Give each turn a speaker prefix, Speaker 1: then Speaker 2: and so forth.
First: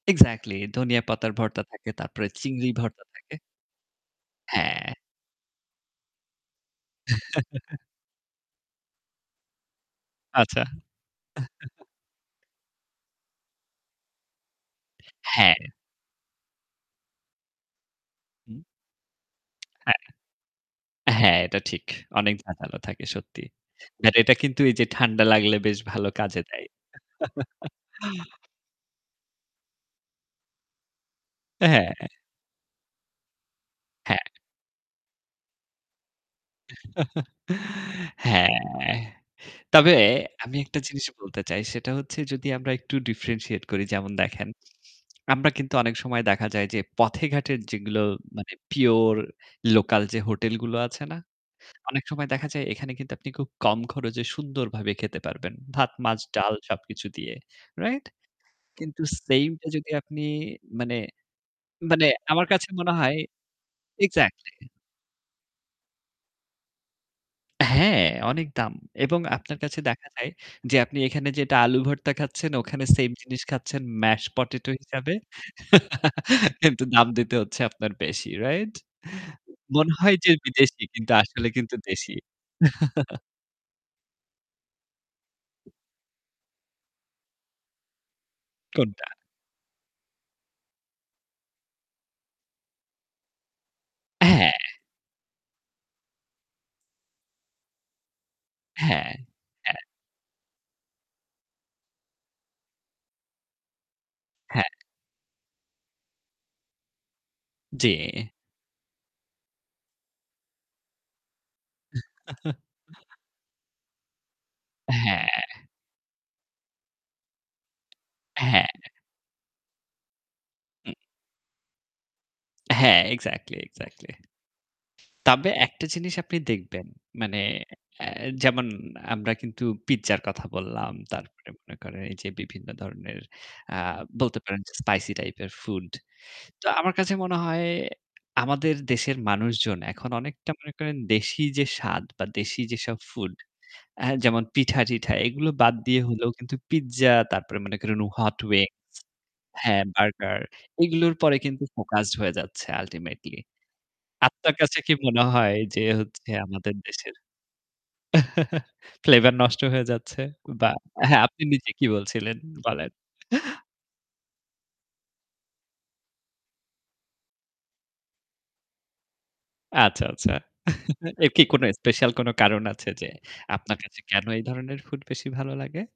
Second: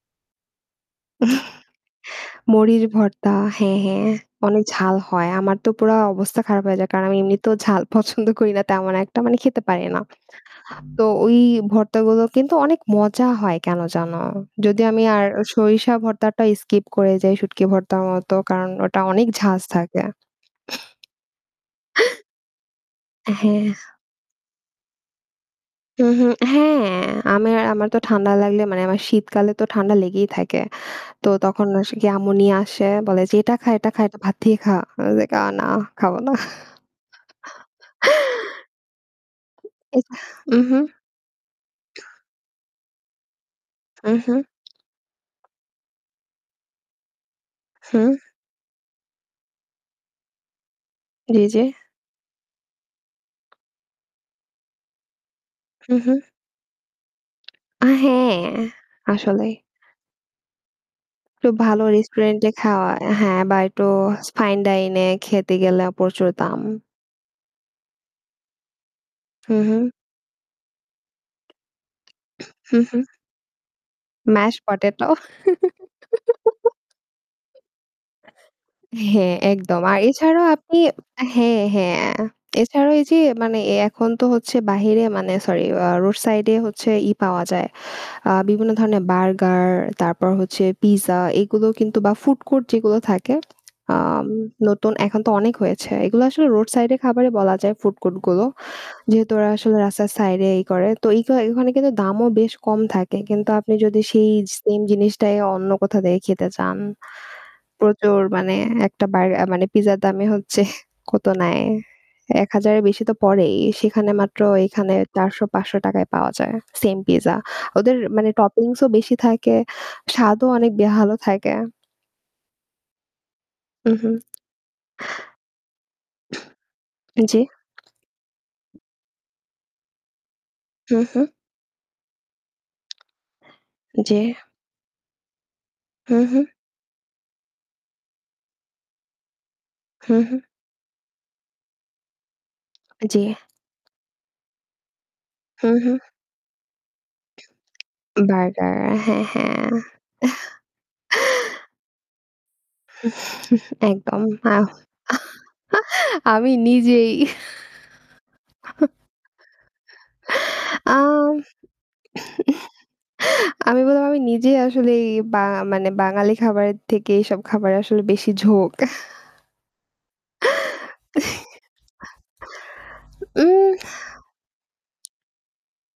Speaker 1: Exactly ধনিয়া পাতার ভর্তা থাকে। তারপরে চিংড়ি
Speaker 2: মুড়ির
Speaker 1: ভর্তা
Speaker 2: ভর্তা
Speaker 1: থাকে।
Speaker 2: হ্যাঁ, হ্যাঁ, অনেক
Speaker 1: হ্যাঁ।
Speaker 2: ঝাল হয়। আমার তো পুরা অবস্থা খারাপ হয়ে যায় কারণ আমি এমনিতেও ঝাল পছন্দ করি না তেমন একটা মানে খেতে পারি না।
Speaker 1: আচ্ছা।
Speaker 2: তো ওই ভর্তাগুলো কিন্তু অনেক মজা হয় কেন যেন, যদি আমি আর
Speaker 1: হ্যাঁ।
Speaker 2: সরিষা ভর্তাটা skip করে যাই শুটকি ভর্তার মতো।
Speaker 1: হু।
Speaker 2: কারণ ওটা অনেক ঝাঁজ
Speaker 1: হ্যাঁ।
Speaker 2: থাকে।
Speaker 1: হ্যাঁ, এটা ঠিক। অনেক ঝাঁঝালো থাকে
Speaker 2: অ্যা
Speaker 1: সত্যি।
Speaker 2: হ্যাঁ।
Speaker 1: বাট এটা কিন্তু এই যে ঠাণ্ডা লাগলে বেশ
Speaker 2: হু,
Speaker 1: ভালো
Speaker 2: হু,
Speaker 1: কাজে দেয়।
Speaker 2: হ্যাঁ, আমি, আমার তো ঠান্ডা লাগলে, মানে আমার শীতকালে তো ঠান্ডা লেগেই থাকে। তো তখন আস
Speaker 1: হ্যাঁ।
Speaker 2: গে আম্মু নিয়ে আসে। বলে যে "এটা খা, এটা খা। [unintelligible] এটা
Speaker 1: হ্যাঁ।
Speaker 2: ভাত দিয়ে খা।" i was like, oh no. "না খাবো না।"
Speaker 1: হ্যাঁ। তবে
Speaker 2: এতা
Speaker 1: আমি
Speaker 2: উহু।
Speaker 1: একটা জিনিস বলতে চাই সেটা হচ্ছে যদি আমরা একটু differentiate করি। যেমন
Speaker 2: উহু।
Speaker 1: দেখেন, আমরা কিন্তু অনেক সময় দেখা যায় যে পথে-ঘাটের
Speaker 2: হু।
Speaker 1: যেগুলো মানে pure লোকাল যে হোটেলগুলো আছে না?
Speaker 2: জি, জি।
Speaker 1: অনেক সময় দেখা যায় এখানে কিন্তু আপনি খুব কম খরচে সুন্দর ভাবে খেতে পারবেন। ভাত,
Speaker 2: হু,
Speaker 1: মাছ,
Speaker 2: হু।
Speaker 1: ডাল সবকিছু দিয়ে।
Speaker 2: আ
Speaker 1: রাইট?
Speaker 2: হ্যাঁ।
Speaker 1: কিন্তু
Speaker 2: আসলেই।
Speaker 1: সেইমটা যদি আপনি মানে,
Speaker 2: একটু ভালো
Speaker 1: মানে আমার
Speaker 2: রেস্টুরেন্টে
Speaker 1: কাছে
Speaker 2: খাওয়া
Speaker 1: মনে হয়
Speaker 2: হ্যাঁ বা একটু fine
Speaker 1: এক্সাক্টলি।
Speaker 2: dine এ খেতে গেলে প্রচুর দাম।
Speaker 1: হ্যাঁ, অনেক দাম। এবং
Speaker 2: হু,
Speaker 1: আপনার কাছে
Speaker 2: হু।
Speaker 1: দেখা যায় যে আপনি এখানে যেটা আলু ভর্তা খাচ্ছেন
Speaker 2: হু,
Speaker 1: ওখানে
Speaker 2: হু
Speaker 1: সেইম জিনিস খাচ্ছেন mash
Speaker 2: Mash
Speaker 1: potato
Speaker 2: potato
Speaker 1: হিসাবে। কিন্তু দাম দিতে হচ্ছে আপনার বেশি। রাইট?
Speaker 2: হ্যাঁ, একদম।
Speaker 1: মনে
Speaker 2: আর
Speaker 1: হয় যে
Speaker 2: এছাড়াও আপনি
Speaker 1: বিদেশী কিন্তু আসলে
Speaker 2: হ্যাঁ,
Speaker 1: কিন্তু
Speaker 2: হ্যাঁ।
Speaker 1: দেশী।
Speaker 2: আ এছাড়াও এই যে মানে এ এখন তো হচ্ছে বাহিরে, মানে সরি আ রোড সাইডে হচ্ছে ই পাওয়া যায়। আ বিভিন্ন ধরনের
Speaker 1: কোনটা?
Speaker 2: বার্গার, তারপর হচ্ছে পিজ্জা। এগুলো কিন্তু বা ফুড কোর্ট যেগুলো থাকে আম
Speaker 1: হ্যাঁ।
Speaker 2: নতুন, এখন তো অনেক হয়েছে। এগুলো আসলে রোড সাইডে খাবারে বলা যায় ফুড কোর্টগুলো।
Speaker 1: হ্যাঁ,
Speaker 2: যেহেতু ওরা আসলে
Speaker 1: হ্যাঁ।
Speaker 2: রাস্তার সাইডে ই করে। তো ওখানে কিন্তু দামও বেশ কম থাকে। কিন্তু আপনি যদি সেই
Speaker 1: হ্যাঁ।
Speaker 2: সেইম জিনিসটাই অন্য কোথাও থেকে খেতে চান প্রচুর
Speaker 1: জ্বি।
Speaker 2: মানে একটা বার, মানে পিজ্জার দামে হচ্ছে কত নেয়? ৳১,০০০ এর বেশি তো পড়েই। সেখানে মাত্র এইখানে
Speaker 1: হ্যাঁ।
Speaker 2: ৳৪০০-৳৫০০ য় পাওয়া যায় সেইম পিজ্জা। ওদের মানে
Speaker 1: হ্যাঁ।
Speaker 2: toppings ও বেশি থাকে, স্বাদও অনেক
Speaker 1: উ
Speaker 2: ভালো থাকে।
Speaker 1: হ্যাঁ, এক্সাক্টলি, এক্সাক্টলি।
Speaker 2: উহুম।
Speaker 1: তবে একটা জিনিস আপনি দেখবেন, মানে
Speaker 2: জ্বী।
Speaker 1: এ যেমন আমরা কিন্তু পিজ্জার কথা বললাম।
Speaker 2: হু, হু।
Speaker 1: তারপরে মনে করেন এই যে বিভিন্ন ধরনের আ
Speaker 2: জি।
Speaker 1: বলতে পারেন যে spicy টাইপের ফুড।
Speaker 2: হু, হু।
Speaker 1: তো আমার কাছে মনে হয় আমাদের দেশের মানুষজন এখন
Speaker 2: হু, হু।
Speaker 1: অনেকটা মনে করেন দেশি যে স্বাদ বা দেশি যেসব
Speaker 2: জ্বী।
Speaker 1: ফুড হা যেমন পিঠা-টিঠা এগুলো
Speaker 2: হু,
Speaker 1: বাদ
Speaker 2: হু।
Speaker 1: দিয়ে হলেও কিন্তু পিজ্জা তারপরে মনে করেন hot wings
Speaker 2: বার্গার, হ্যাঁ, হ্যাঁ। আহ
Speaker 1: হ্যাঁ, বার্গার এগুলোর পরে কিন্তু focused হয়ে যাচ্ছে ultimately
Speaker 2: একদম। আ
Speaker 1: আত্মার কাছে কি মনে হয় যে হচ্ছে
Speaker 2: আমি
Speaker 1: আমাদের
Speaker 2: নিজেই।
Speaker 1: দেশের flavor নষ্ট হয়ে যাচ্ছে। বা হ্যাঁ
Speaker 2: আম
Speaker 1: আপনি নিজে কি বলছিলেন? বলেন।
Speaker 2: আমি বললাম আমি নিজে আসলে এই বা মানে বাঙালি খাবারের থেকে এইসব খাবারে আসলে বেশি ঝোঁক।
Speaker 1: আচ্ছা, আচ্ছা। এর কি কোন স্পেশাল কোনো কারণ আছে যে
Speaker 2: উম
Speaker 1: আপনার কাছে কেন এই ধরনের ফুড বেশি ভালো লাগে?